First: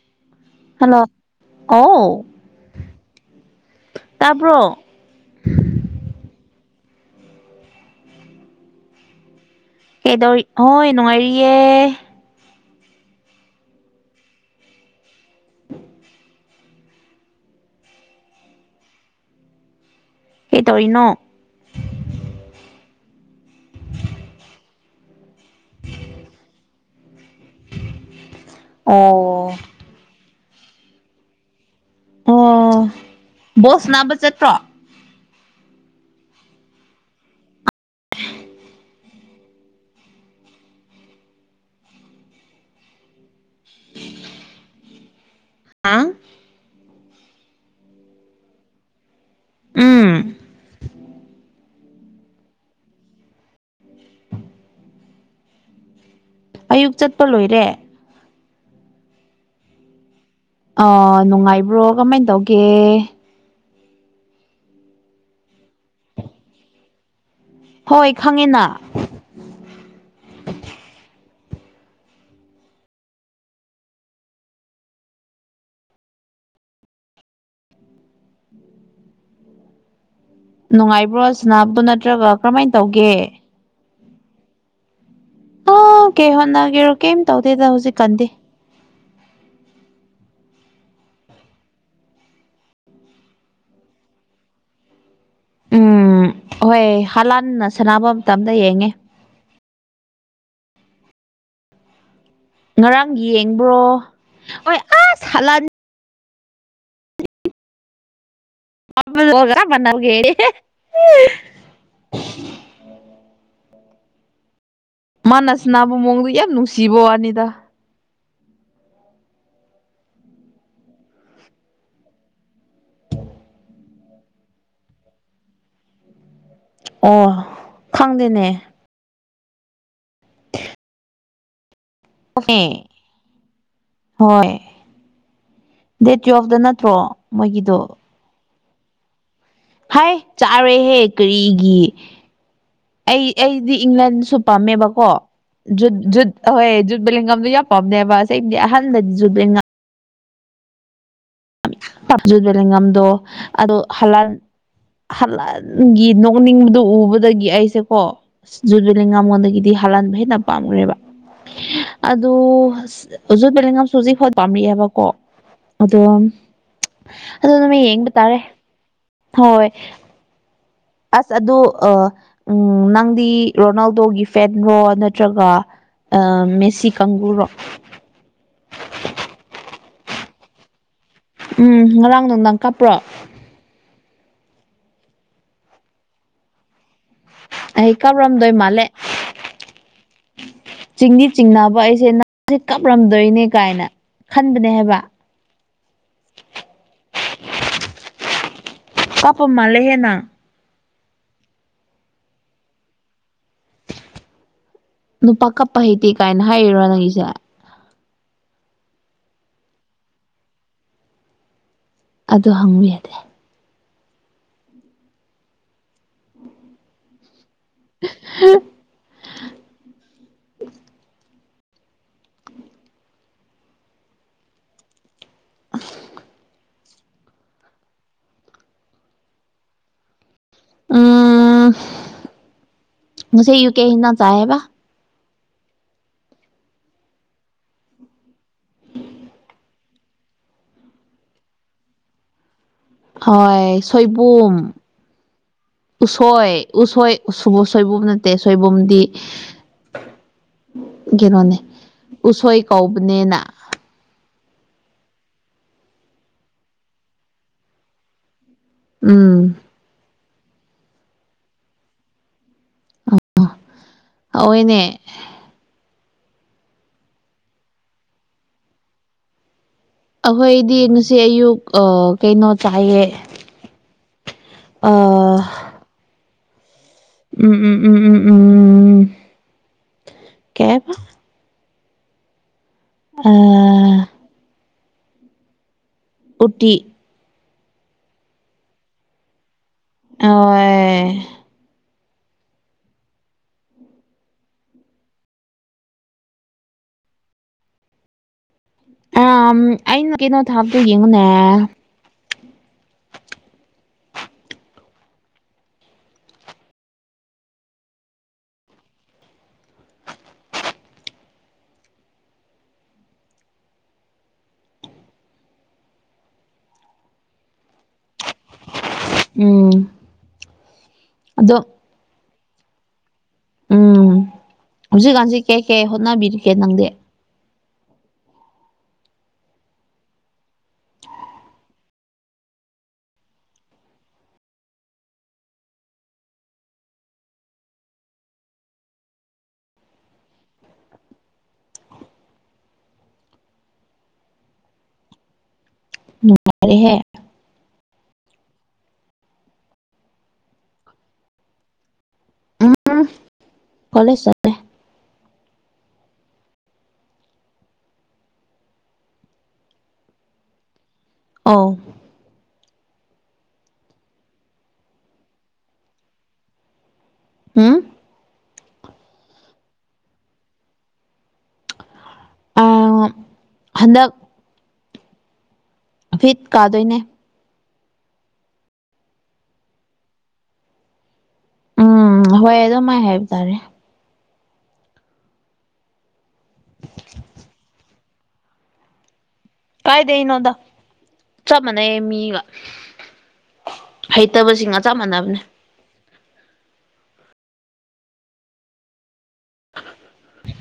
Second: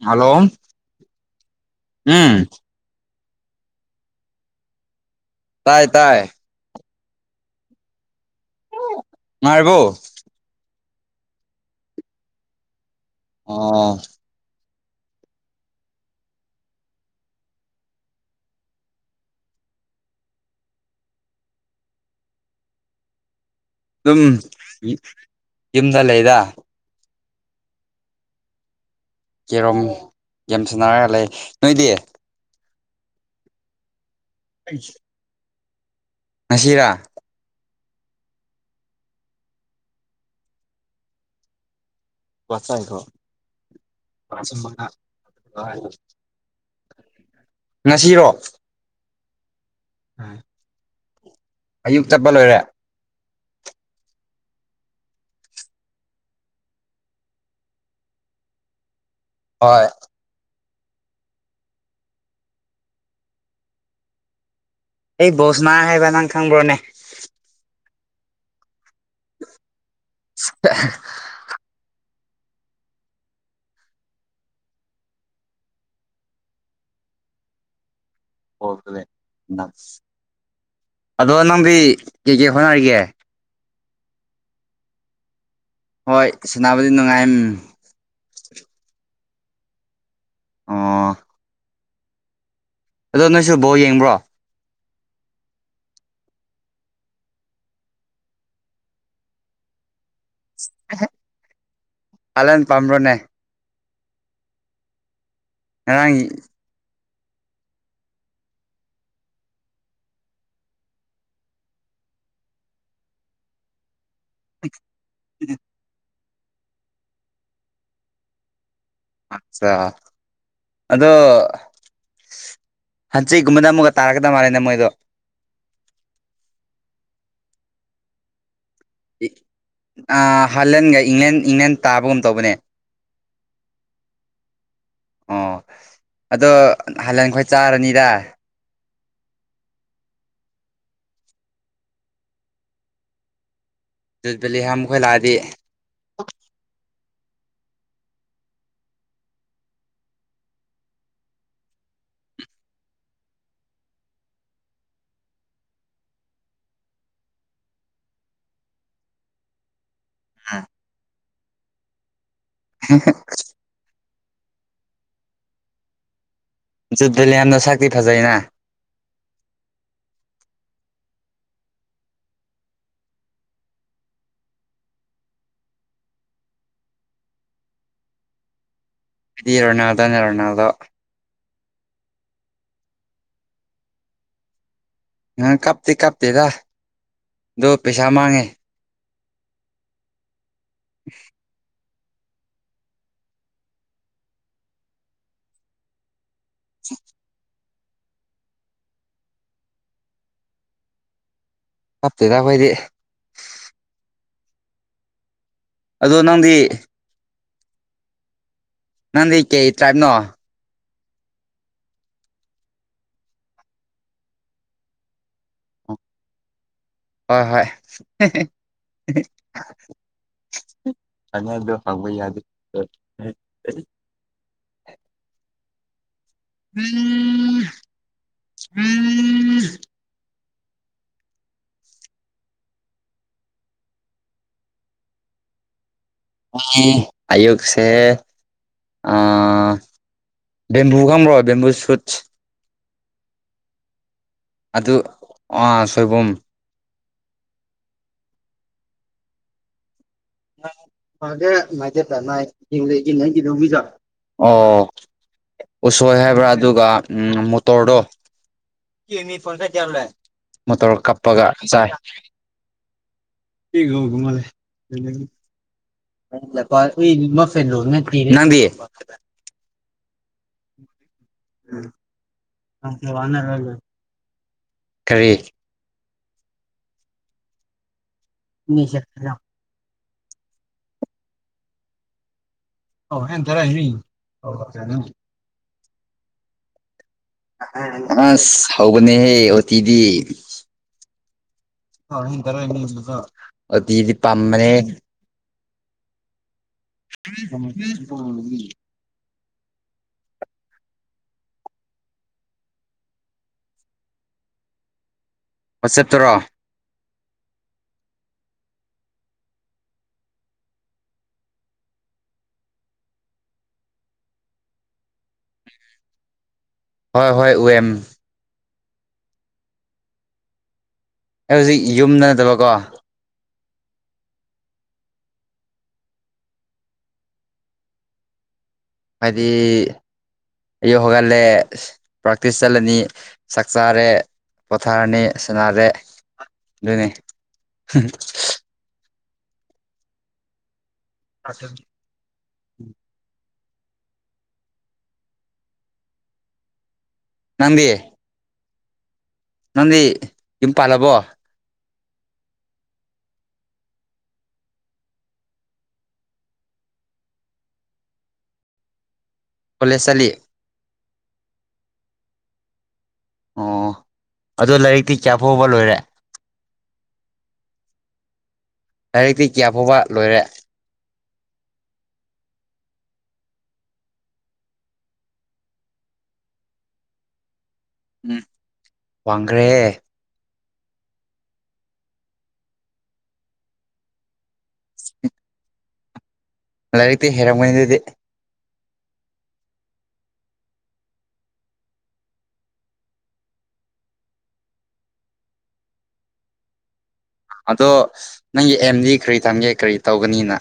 hello hello ꯑꯣ ꯎꯝ ꯇꯥꯕ꯭ꯔꯣ ꯇꯥꯏ ꯇꯥꯏ [unintelligible] ꯉꯥꯏꯔꯤꯕꯣ ꯀꯗꯧꯔꯤ ꯍꯣꯏ ꯅꯨꯉꯥꯏꯔꯤꯌꯦ ꯑꯣ [inaudible] ꯀꯩ ꯇꯧꯔꯤꯅꯣ ꯑꯗꯨꯝ ꯏ ꯌꯨꯝꯗ ꯂꯩꯗ ꯑꯣ ꯀꯦꯔꯣꯝ ꯒꯦꯝ ꯁꯟꯅꯔꯒ ꯂꯩ ꯅꯣꯏꯗꯤ ꯑꯣ ꯕꯣꯜ ꯁꯟꯅꯥꯕ ꯆꯠꯄ꯭ꯔꯣ [unintelligible] ꯉꯁꯤꯔꯥ ꯑꯥ [unintelligible] ꯉꯁꯤꯔꯣ ꯎꯝ ꯑꯌꯨꯛ ꯇꯞꯄ ꯂꯣꯏꯔꯦ ꯑꯌꯨꯛ ꯆꯠꯄ ꯂꯣꯏꯔꯦ ꯍꯣꯏ ꯑ ꯅꯨꯡꯉꯥꯏꯕ꯭ꯔꯣ ꯀꯃꯥꯏ ꯇꯧꯒꯦ ꯑꯩ ꯕꯣꯁꯅꯥ ꯍꯥꯏꯕ ꯅꯪ ꯈꯪꯕ꯭ꯔꯣꯅꯦ ꯍꯣꯏ ꯈꯪꯉꯤꯅ [unintelligible] ꯑꯗꯣ ꯅꯨꯡꯉꯥꯏꯕ꯭ꯔꯣ ꯅꯪꯗꯤ ꯁꯅꯥꯕꯗꯣ ꯀꯩ ꯅꯠꯇ꯭ꯔꯒ ꯀꯩ ꯀꯔꯝꯃꯥꯏꯅ ꯍꯣꯠꯅꯔꯤꯒꯦ ꯇꯧꯒꯦ ꯑ ꯍꯣꯏ ꯀꯩ ꯁꯥꯟꯅꯕꯗꯤ ꯍꯣꯅꯒꯦꯔꯣ ꯀꯩꯝ ꯅꯨꯡꯉꯥꯏ ꯎꯝ ꯇꯧꯗꯦꯗ ꯍꯧꯖꯤꯛ ꯀꯥꯟꯗꯦ ꯑꯥ ꯑꯗꯣ ꯅꯣꯏꯁꯨ ꯕꯥꯎ ꯌꯦꯡꯕ꯭ꯔꯣ ꯎꯝ ꯍꯣꯏ ꯍꯥꯟꯂꯥꯟꯅ ꯁꯥꯟꯅꯕ ꯃꯇꯝꯗ ꯌꯦꯡꯉꯦ ꯑ [unintelligible] ꯉꯔꯥꯡ ꯌꯦꯡꯕ꯭ꯔꯣ ꯍꯣꯏ ꯑꯁ ꯍꯥꯜꯂꯅꯤ ꯉꯔꯥꯡꯒꯤ [unintelligible] ꯃꯄ ꯍꯃ ꯅꯒ [unintelligible] ꯑ [unintelligible] ꯃꯥꯅꯁ ꯅꯥꯕ ꯃꯑꯣꯡꯗ ꯌꯥꯝ ꯅꯨꯡꯁꯤꯕ ꯋꯥꯅꯤꯗ ꯑꯆꯥ ꯑꯗꯣ ꯍꯟꯆꯤꯒꯨꯝꯕꯗ ꯑꯃꯨꯛ ꯇꯥꯔꯛꯀꯗ ꯃꯥꯜꯂꯦꯅꯦ ꯃꯣꯏꯗꯣ ꯑꯣ ꯈꯪꯗꯦꯅꯦ ꯍꯜꯂꯦꯟꯒ ꯏꯪꯂꯦꯟ ꯏꯪꯂꯦꯟ ꯇꯥꯕꯒ ꯑꯣꯀꯦ ꯍꯣꯏ ꯑꯣ ꯗꯦꯠ ꯑꯗꯣ ꯇꯨꯦꯜꯐꯇ ꯅꯠꯇ꯭ꯔꯣ ꯍꯜꯂꯟ ꯈꯣꯏ ꯃꯣꯏꯒꯤꯗꯣ ꯆꯥꯔꯅꯤꯗ ꯍꯥꯏ ꯆꯥꯔꯣꯏꯍꯦ ꯀꯔꯤꯒꯤ ꯑꯩ ꯑꯩꯗꯤ ꯏꯪꯂꯦꯟꯁꯨ ꯖꯨꯠ ꯕꯦꯂꯤꯍꯥꯝ ꯈꯣꯏ ꯄꯥꯝꯃꯦꯕꯀꯣ ꯂꯥꯛꯑꯗꯤ ꯖꯨꯠ ꯨꯠ ꯍꯣꯏ ꯖꯨꯠꯕ ꯂꯦꯡꯒꯝꯗꯨꯣ ꯌꯥꯝ ꯄꯝꯅꯦꯕꯗꯤ ꯑꯍꯟꯗꯗꯤ ꯖꯨꯠ ꯄꯝꯖꯕꯉꯝꯗꯣ ꯑꯗꯣ ꯍꯂꯥꯟ ꯍꯍꯟꯒꯤ ꯅꯣꯛꯅꯤꯡꯕꯗꯨ ꯎꯕꯗꯒꯤ ꯑꯩꯁꯦꯀꯣ ꯖꯨꯔꯕꯤꯂꯤ ꯉꯝꯃꯗꯒꯗꯦ ꯍꯥꯍꯟꯕ ꯍꯦꯟꯅ ꯄꯥꯝꯈ꯭ꯔꯦꯕ ꯑꯗꯨ ꯍꯧꯖꯤ ꯄꯦꯂ ꯁ ꯍꯧꯖꯤꯛ ꯄꯥꯝꯃꯛꯑꯦꯕꯀꯣ ꯑꯗꯣ ꯖꯨꯠ ꯑꯗꯨ ꯕꯦꯂꯤꯍꯥꯝꯗꯣ ꯅꯃꯤ ꯁꯛꯇꯤ ꯌꯦꯡꯕ ꯐꯖꯩꯅ ꯇꯥꯔꯦ ꯍꯣꯏ ꯑꯁ ꯑꯗꯨ ꯑ ꯎꯝ ꯅꯪꯗꯤ ꯔꯣꯅꯥꯜꯗꯣꯒꯤ ꯐꯦꯗ꯭ꯔꯣ ꯅꯠꯇ꯭ꯔꯒ ꯑ ꯃꯦꯁꯤ ꯀꯪꯒꯨꯔꯣ ꯍꯥꯏꯗꯤ ꯏꯔꯣꯅꯥꯜꯗ ꯅꯔꯣꯅꯥꯗꯣ ꯎꯝ ꯉꯔꯥꯡ ꯅꯨꯡꯗꯥꯡꯪ ꯀꯥꯞꯄ꯭ꯔꯣ ꯅ ꯀꯥꯞꯇꯦ ꯀꯥꯞꯇꯦꯗ ꯑꯗꯣ ꯄꯩꯁꯥ ꯃꯥꯡꯉꯦ ꯃꯥꯂꯦ ꯆꯤꯡꯗꯤ ꯆꯤꯡꯅꯕ ꯑꯩꯁꯦ ꯅꯍꯁꯦ ꯀꯞꯂꯝꯝꯗꯣꯏꯅꯦ ꯀꯥꯏꯅ ꯈꯟꯕꯅꯦ ꯍꯥꯏꯕ ꯁꯤ [unintelligible] ꯄꯥꯄ ꯃꯥꯜꯂꯦ ꯍꯦꯅ ꯍꯥꯞꯇꯦꯗ ꯑꯩꯈꯣꯏꯗꯤ ꯅꯨꯄꯥ ꯀꯞꯄ ꯍꯩꯇꯦ ꯑꯗꯣ ꯀꯥꯏꯅ ꯅꯪꯗꯤ ꯍꯥꯏꯔꯤꯔꯣ ꯅꯪꯒꯤꯁꯦ ꯅꯪꯗꯤ ꯀꯩ ꯇ꯭ꯔꯥꯏꯞꯅꯣ ꯑꯗꯨ ꯍꯪꯕꯤ ꯌꯥꯗꯦ ꯍꯣꯏ ꯍꯣꯏ ꯐꯅꯗꯣ [unintelligible] ꯍꯪꯕ ꯌꯥꯗꯦ ꯎꯝ [unintelligible] ꯎꯝ ꯉꯁꯤ ꯑꯌꯨꯛ ꯀꯩ ꯍꯤꯟꯖꯥꯡ ꯆꯥꯏ ꯍꯥꯏꯕ ꯑꯌꯨꯛꯁꯦ ꯑ ꯕꯦꯝꯕꯨ ꯈꯪꯕ꯭ꯔꯣ ꯕꯦꯝꯕꯨ ꯁꯨꯠꯁ ꯍꯣꯏ ꯁꯣꯏꯕꯨꯝ ꯑꯗꯨ ꯑ ꯁꯣꯏꯕꯨꯝ ꯎꯁꯣꯏ ꯎꯁꯣꯏ ꯁꯣꯏꯕꯨꯝ ꯅꯠꯇꯦ ꯁꯣꯏꯕꯨꯝꯗꯤ ꯀꯩꯅꯣꯅꯦ ꯐꯦꯥꯏꯒꯤ ꯀ ꯎꯁꯣꯏ ꯀꯧꯕꯅꯦꯅ ꯎꯕꯤ ꯆ [unintelligible] ꯑꯣ ꯎꯁꯣꯏ ꯍꯥꯏꯕ꯭ꯔꯥ ꯑꯗꯨꯒ ꯎꯝ ꯃꯣꯇꯣꯔꯗꯣ ꯀ ꯃꯤ ꯎꯝ ꯐꯣꯟ ꯆꯦ [unintelligible] ꯃꯣꯇꯣꯔ ꯀꯞꯄꯒ ꯆꯥꯏ ꯀꯨꯝꯍꯜꯡꯡ [unintelligible] ꯍꯧꯋꯦꯅꯦ ꯎ [unintelligible] ꯃ ꯐꯦꯦꯜꯂꯣ [unintelligible] ꯅꯪꯗꯤ ꯑꯩꯈꯣꯏꯗꯤ ꯉꯁꯤ ꯑꯌꯨꯛ ꯑ ꯀꯩꯅꯣ ꯆꯥꯏꯌꯦ ꯑ ꯋꯥꯅꯦꯔꯂ [unintelligible] ꯑꯥ ꯎꯝ ꯎꯝ ꯎꯝ ꯎꯝ ꯎꯝ ꯎꯝ ꯀꯩ ꯍꯥꯏꯕ ꯑꯣ ꯍꯟ ꯇꯔꯥ ꯍꯥꯏ ꯑꯥ [unintelligible] ꯎꯇꯤ ꯑꯁ ꯍꯥꯎꯕꯅꯤꯍ‌ꯦ ꯎꯠ ꯑꯣ [unintelligible] ꯎꯇꯤꯗꯤ ꯄꯥꯝꯕꯅꯦꯍ‌ꯦ [unintelligible] ꯑꯥꯝ ꯑꯩꯅ ꯀꯩꯅꯣ ꯊꯕꯇꯣ ꯌꯦꯡꯉꯨꯅꯦ ꯋꯥꯆꯦꯞꯇꯔꯣ ꯍꯣꯏ ꯍꯣꯏ ꯎꯋꯦꯝ ꯎꯝ ꯑꯗꯣ ꯑꯩ ꯍꯧꯖꯤꯛ ꯌꯨꯝꯗ ꯅꯠꯇꯕꯀꯣ ꯎꯝ ꯍꯧꯖꯤꯛ ꯀꯥꯟꯁꯤ ꯀꯩ ꯀꯩ ꯍꯣꯠꯅꯕꯤꯔꯤꯒꯦ ꯅꯪꯗꯤ ꯑꯩꯗꯤ ꯑꯌꯨꯛ ꯍꯧꯒꯠꯂꯦ ꯄ꯭ꯔꯥꯛꯇꯤꯁ ꯆꯠꯂꯅꯤ ꯆꯥꯛ ꯆꯥꯔꯦ ꯄꯣꯊꯥꯔꯅꯤ ꯁꯥꯟꯅꯔꯦ ꯑꯗꯨꯅꯦ ꯑ [unintelligible] ꯅꯨꯡꯉꯥꯏꯔꯦ ꯍ‌ꯦ ꯅꯪꯗꯤ ꯅꯪꯗꯤ ꯌꯨꯝ ꯄꯥꯜꯂꯕꯣ ꯑ ꯐꯂꯦꯁ [unintelligible] ꯀꫭꯂꯦꯁ ꯆꯠꯂꯤ ꯑꯥꯎ ꯑꯣ ꯑꯗꯣ ꯂꯥꯏꯔꯤꯛꯇꯤ ꯀꯌꯥꯐꯥꯎꯕ ꯂꯣꯏꯔꯦ ꯍꯥꯝ ꯂꯥꯏꯔꯤꯛꯇꯤ ꯀꯌꯥ ꯐꯥꯎꯕ ꯂꯣꯏꯔꯦ ꯑꯥ ꯍꯟꯗꯛ ꯐꯤꯠ ꯀꯥꯗꯣꯏꯅꯦ ꯎꯝ ꯋꯥꯡꯈ꯭ꯔꯦꯍ‌ꯦ ꯎꯝ ꯍꯣꯏ ꯑꯗꯨꯝꯥꯏ ꯍꯥꯏꯕ ꯇꯥꯔꯦ ꯂꯥꯏꯔꯤꯛꯇꯤ ꯍꯩꯔꯝꯒꯅꯤꯗꯨꯗꯤ ꯀꯥꯏꯗꯩꯅꯣꯗ ꯆꯞ ꯃꯥꯟꯅꯩ ꯃꯤꯒ ꯍꯩꯇꯕꯁꯤꯡꯒ ꯆꯞ ꯃꯥꯟꯅꯕꯅꯦ ꯑꯗꯣ ꯅꯪꯒꯤ ꯑꯦꯝꯗꯤ ꯀꯔꯤ ꯊꯝꯒꯦ ꯀꯔꯤ ꯇꯧꯒꯅꯤꯅ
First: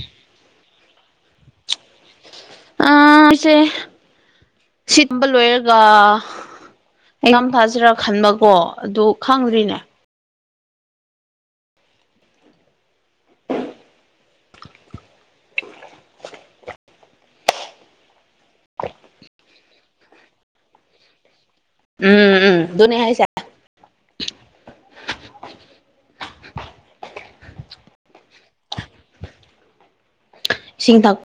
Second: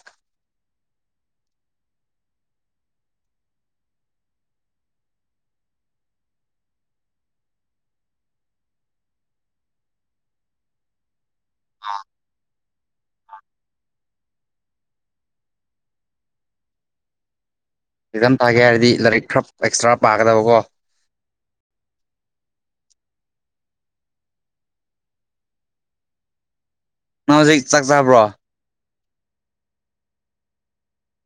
ꯑ ꯑꯩꯁꯦ ꯁꯤꯝꯕ ꯂꯣꯏꯔꯒ ꯑꯦꯛꯖꯥꯝ ꯊꯥꯖꯤꯔꯥ ꯈꯟꯕꯀꯣ ꯑꯗꯨ ꯈꯪꯗ꯭ꯔꯤꯅꯦ [unintelligible] ꯑꯦꯛꯖꯥꯝ ꯊꯥꯒꯦ ꯍꯥꯏꯔꯗꯤ ꯂꯥꯏꯔꯤꯛ ꯈꯔ ꯑꯦꯛꯁꯇ꯭ꯔꯥ ꯄꯥꯒꯗꯕꯀꯣ ꯎꯝ ꯎꯝ ꯗꯨꯅꯦ ꯍꯥꯏꯁꯦ ꯅꯪ ꯍꯧꯖꯤꯛ ꯆꯥꯛ ꯆꯥꯕ꯭ꯔꯣ ꯏꯁꯤꯡꯊꯛ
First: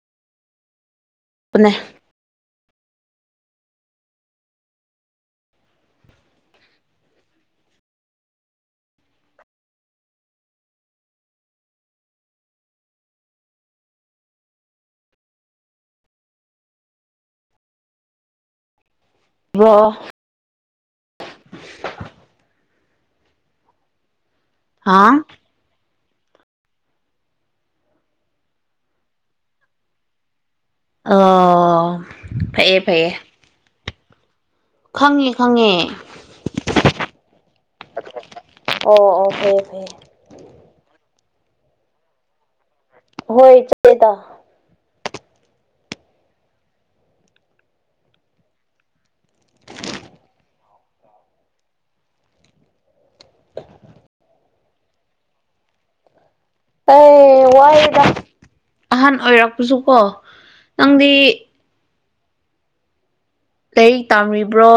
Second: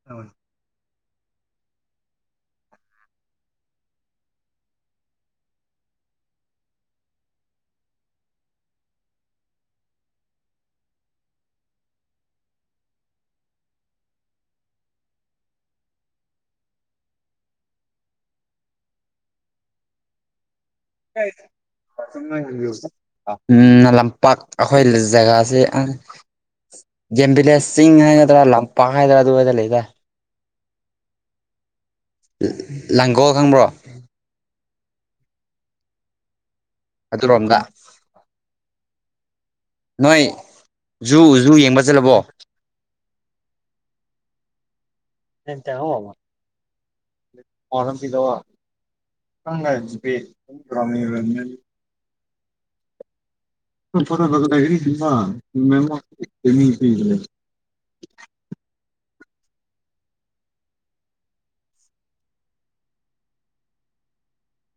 [unintelligible] [unintelligible] [inaudible] ꯎꯝ ꯂꯂꯝꯄꯥꯛ ꯑꯩꯈꯣꯏ ꯍꯥ ꯖꯒꯥꯁꯦ ꯑꯥ ꯖꯦꯝ ꯕꯤꯂꯦꯁ ꯆꯤꯡ ꯍꯥꯏꯒꯗ꯭ꯔꯥ ꯂꯝꯄꯥꯛ ꯍꯥꯏꯒꯗ꯭ꯔꯥ ꯑꯗꯨꯋꯥꯏꯗ ꯂꯩꯗ ꯑꯣ ꯐꯩꯌꯦ ꯐꯩꯌꯦ ꯂꯥꯡꯒꯣꯜ ꯈꯪꯕ꯭ꯔꯣ ꯈꯪꯉꯦ ꯈꯪꯉꯦ ꯑꯗꯨꯔꯣꯝꯗ ꯑꯣ ꯑꯣ ꯐꯩꯌꯦ ꯐꯩꯌꯦ ꯅꯣꯏ ꯖꯨ ꯖꯨ ꯌꯦꯡꯕ ꯆꯠꯂꯕꯣ ꯍꯣꯏ ꯆꯠꯂꯦꯗꯥ [unintelligible] [inaudible] [inaudible] [unintelligible] ꯑꯦ ꯋꯥꯏꯌꯦꯗ ꯑꯍꯟ ꯑꯣꯏꯔꯛꯄꯁꯨꯀꯣ ꯅꯪꯗꯤ ꯂꯥꯏꯔꯤꯛ ꯇꯥꯝꯔꯤꯕ꯭ꯔꯣ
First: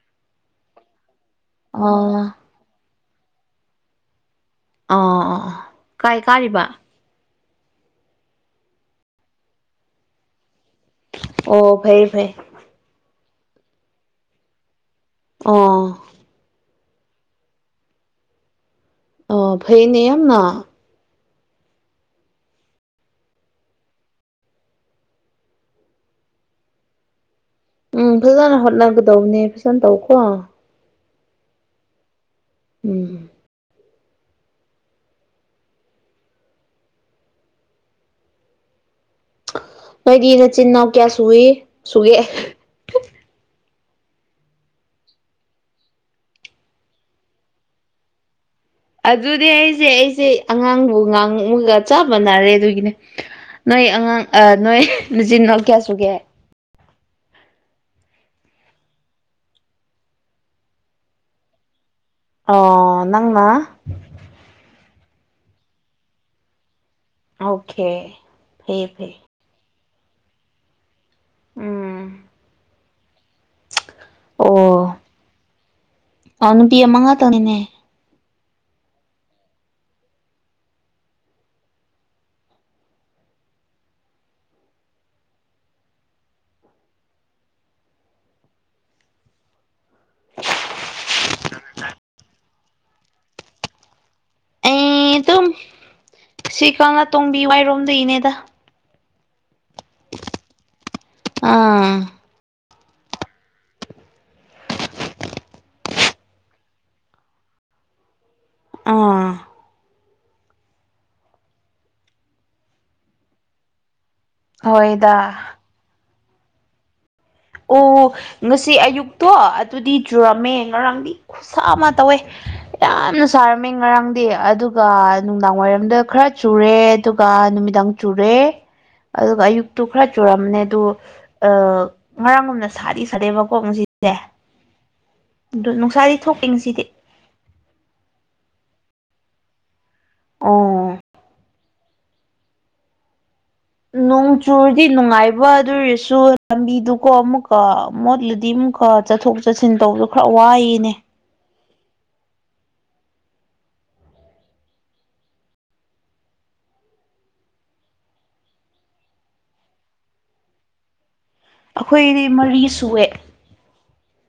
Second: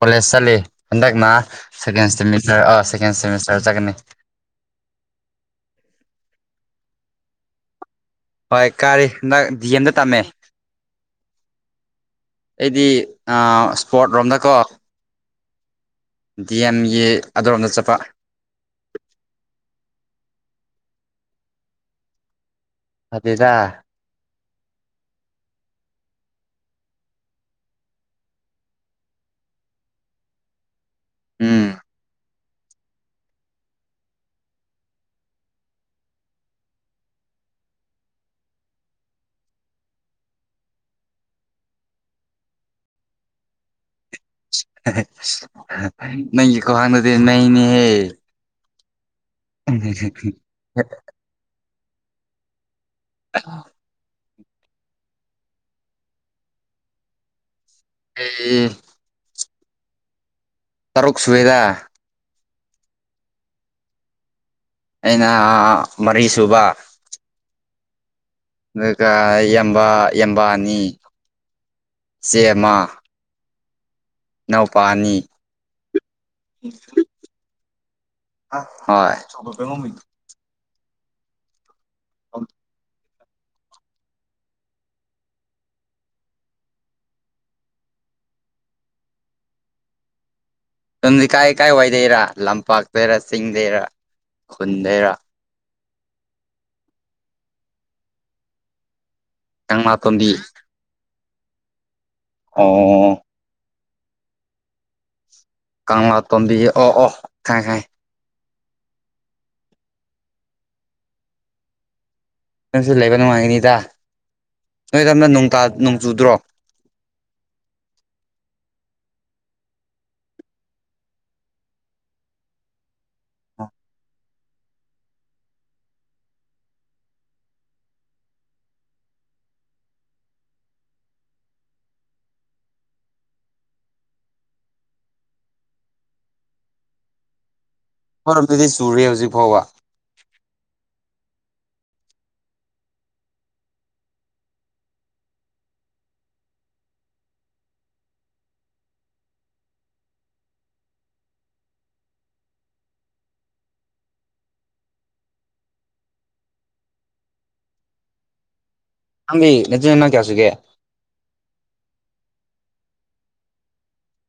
ꯀꯣꯂꯦꯖ ꯆꯠꯂꯤ ꯍꯟꯗꯛꯅ ꯑꯣ ꯁꯦꯀꯦꯁꯦꯃꯤꯁꯇꯔ ꯁꯦꯀꯦꯟ ꯁꯦꯃꯤꯁꯇꯔ ꯆꯠꯀꯅꯤ ꯑꯣ ꯀꯥꯏ ꯀꯥꯔꯤꯕ ꯍꯣꯏ ꯀꯥꯔꯤ ꯗꯛ ꯗꯤ ꯑꯦꯝꯗ ꯇꯝꯃꯦ ꯑꯣ ꯐꯩ ꯐꯩ ꯑꯩꯗꯤ ꯑꯥ ꯏꯁꯄꯣꯔꯠ ꯔꯣꯝꯗꯀꯣ ꯑꯣ ꯗꯤ ꯑꯦꯝꯒꯤ ꯑꯗꯣꯝꯗ ꯆꯠꯄ ꯑꯣ ꯐꯩꯌꯦꯅꯦ ꯌꯥꯝꯅ ꯐꯗꯦꯗ ꯎꯝ ꯐꯖꯅ ꯍꯣꯠꯅꯒꯗꯧꯅꯦ ꯐꯖꯅ ꯇꯧꯀꯣ ꯎꯝ ꯎꯝ ꯃꯣꯏꯗꯤ ꯅꯆꯤꯟ ꯏꯅꯥꯎ ꯀꯌꯥ ꯁꯨꯌꯦ ꯁꯨꯏꯌꯦ ꯅꯪꯒꯤ ꯈꯨꯍꯪꯗꯨꯗꯤ ꯅꯩꯅꯦꯍꯦ ꯑꯗꯨꯅꯦ ꯍꯥꯏꯁꯦ ꯑꯩꯁꯦ ꯑꯉꯥꯡꯕꯨ ꯉꯥꯡꯃꯒ ꯆꯞ ꯃꯥꯟꯅꯔꯦ ꯑꯗꯨꯒꯤꯅꯦ ꯅꯣꯏ ꯑꯉꯥꯡ ꯑ ꯅꯣꯏ ꯅꯆꯤꯟ ꯅꯣꯎ ꯀꯌꯥ ꯁꯨꯒꯦ [unintelligible] ꯇꯔꯨꯛ ꯁꯨꯋꯦꯗꯥ ꯑꯣ ꯅꯪꯃ ꯑꯩꯅ ꯃꯔꯤꯁꯨꯕ ꯑꯣꯀꯦ ꯐꯩꯌꯦ ꯑꯗꯨꯒ ꯐꯩ ꯌꯥꯝꯕꯥ ꯌꯥꯝꯕꯥꯅꯤ ꯎꯝ ꯆꯦꯃ ꯑꯣ ꯑꯅꯤ ꯑ ꯅꯨꯄꯤ ꯑꯃ ꯉꯥꯇꯅꯤꯅꯦ ꯍ ꯄꯃꯤ ꯑ ꯌꯨꯝꯗꯤ ꯀꯥꯏ ꯂꯩꯀꯥꯏ ꯋꯥꯏꯗꯩꯔꯥ ꯂꯝꯄꯥꯛꯇꯔꯥ ꯆꯤꯡꯗꯩꯔꯥ ꯈꯨꯟꯗꯩꯔꯥ ꯑꯩ ꯑꯗꯨꯝ ꯁꯤ ꯀꯪꯂꯥꯇꯣꯡꯝꯕꯤ ꯋꯥꯏꯔꯣꯝꯗꯒꯤꯅꯦꯗ [unintelligible] ꯇꯣꯝꯕꯤ ꯑꯥ ꯑꯣ ꯀꯪꯂꯥ ꯇꯣꯝꯕꯤꯌꯦ ꯑꯣ ꯑꯣ ꯈꯥꯏ ꯈꯥꯏ ꯑꯥ ꯅꯪꯁꯨ ꯂꯩꯕ ꯅꯨꯡꯉꯥꯏꯒꯅꯤꯗ ꯍꯣꯏꯗ ꯅꯣꯏꯗꯝꯗ ꯅꯣꯡ ꯆꯨꯗ꯭ꯔꯣ ꯑꯣ ꯉꯁꯤ ꯑꯌꯨꯛꯇꯣ ꯑꯗꯨꯗꯤ ꯆꯨꯔꯝꯃꯦ ꯉꯔꯥꯡꯗꯤ ꯁꯥ ꯑꯃ ꯇꯧꯋꯦ ꯌꯥꯝꯅ ꯁꯥꯔꯝꯃꯤ ꯉꯔꯥꯡꯗꯤ ꯑꯗꯨ ꯑꯗꯨꯒ ꯅꯨꯡꯗꯥꯡ ꯋꯥꯏꯔꯝꯗ ꯈꯔ ꯆꯨꯔꯦ ꯑꯗꯨꯒ ꯅꯨꯃꯤꯗꯥꯡ ꯆꯨꯔꯦ ꯑꯗꯨꯒ ꯑꯌꯨꯛꯇꯨ ꯈꯔ ꯆꯨꯔꯝꯅꯦ ꯑꯗꯨ ꯑ ꯉꯔꯥꯡꯒꯣꯅ ꯁꯥꯗꯤ ꯁꯥꯗꯦꯕꯀꯣ ꯅꯨꯡꯁꯤꯁꯦ ꯑꯗꯨ ꯅꯨꯡꯁꯥꯗꯤ ꯊꯣꯛꯀꯦ ꯉꯁꯤꯗꯤ ꯐꯣꯔꯝꯗꯨꯗꯤ ꯆꯨꯔꯦ ꯍꯧꯖꯤꯛ ꯐꯥꯎꯕ ꯑꯣ ꯅꯣꯡ ꯆꯨꯔꯗꯤ ꯅꯨꯡꯉꯥꯏꯕ ꯑꯗꯨ ꯑꯣꯏꯔꯁꯨ ꯂꯝꯕꯤꯗꯨꯀꯣ ꯑꯃꯨꯛꯀ ꯃꯣꯠꯂꯨꯗꯤ ꯑꯃꯨꯛꯀ ꯆꯠꯊꯣꯛ ꯆꯠꯁꯤꯟ ꯇꯧꯕꯁꯨ ꯈꯔ ꯋꯥꯏꯅꯦ ꯅꯪꯕꯤ [unintelligible] ꯀꯌꯥꯁꯤꯒꯦ ꯑꯩꯈꯣꯏꯗꯤ ꯃꯔꯤ ꯁꯨꯋꯦ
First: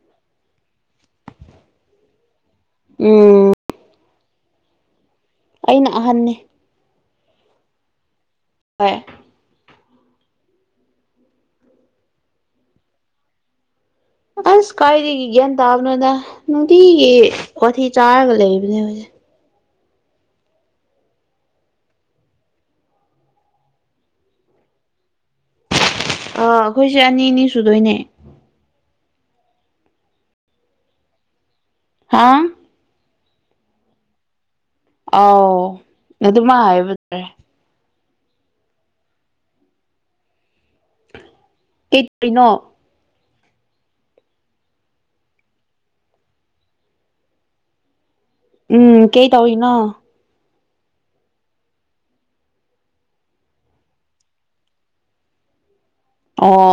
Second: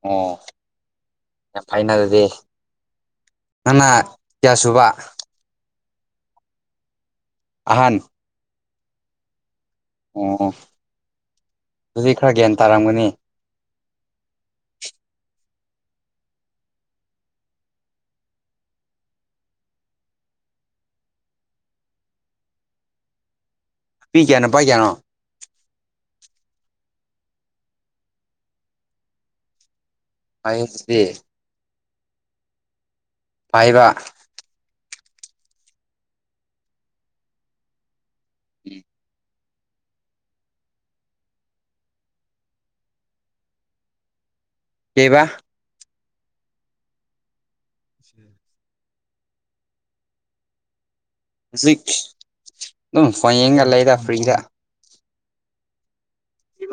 ꯑꯣ ꯌꯥꯝ ꯐꯥꯏꯅꯜꯗꯤ ꯎꯝ ꯉꯅꯥ ꯀꯌꯥ ꯁꯨꯕ ꯑꯩꯅ ꯑꯍꯟꯅꯤ ꯑꯍꯟ ꯍꯣꯏ ꯑꯣ ꯑꯗꯨꯗꯤ ꯈꯔ ꯒ꯭ꯌꯥꯟ ꯇꯥꯔꯝꯒꯅꯤ ꯑꯁ ꯀꯥꯏꯗꯒꯤ ꯒ꯭ꯌꯥꯟ ꯇꯥꯕꯅꯣꯗ ꯅꯨꯡꯇꯤꯒꯤ ꯋꯥꯊꯤ ꯆꯥꯔꯒ ꯂꯩꯕꯅꯦ ꯍꯧꯏꯁꯦ ꯄꯤ [unintelligible] ꯑ ꯑꯩꯈꯣꯏꯁꯦ ꯑꯅꯤ ꯑꯅꯤ ꯁꯨꯗꯣꯏꯅꯦ [unintelligible] ꯍꯥꯥ ꯄꯥꯏꯕ ꯑꯥꯎ ꯑꯗꯨꯃ ꯍꯥꯏꯕ ꯇꯥꯔꯦ [inaudible] ꯀꯩꯇꯔꯤꯅꯣ [unintelligible] [inaudible] ꯎꯝ ꯀꯩꯇꯧꯅꯣ ꯍꯧꯖꯤꯛ ꯑꯗꯨꯝ ꯐꯣꯟ ꯌꯦꯡꯒ ꯂꯩꯔ ꯐ꯭ꯔꯤꯗ ꯑꯣ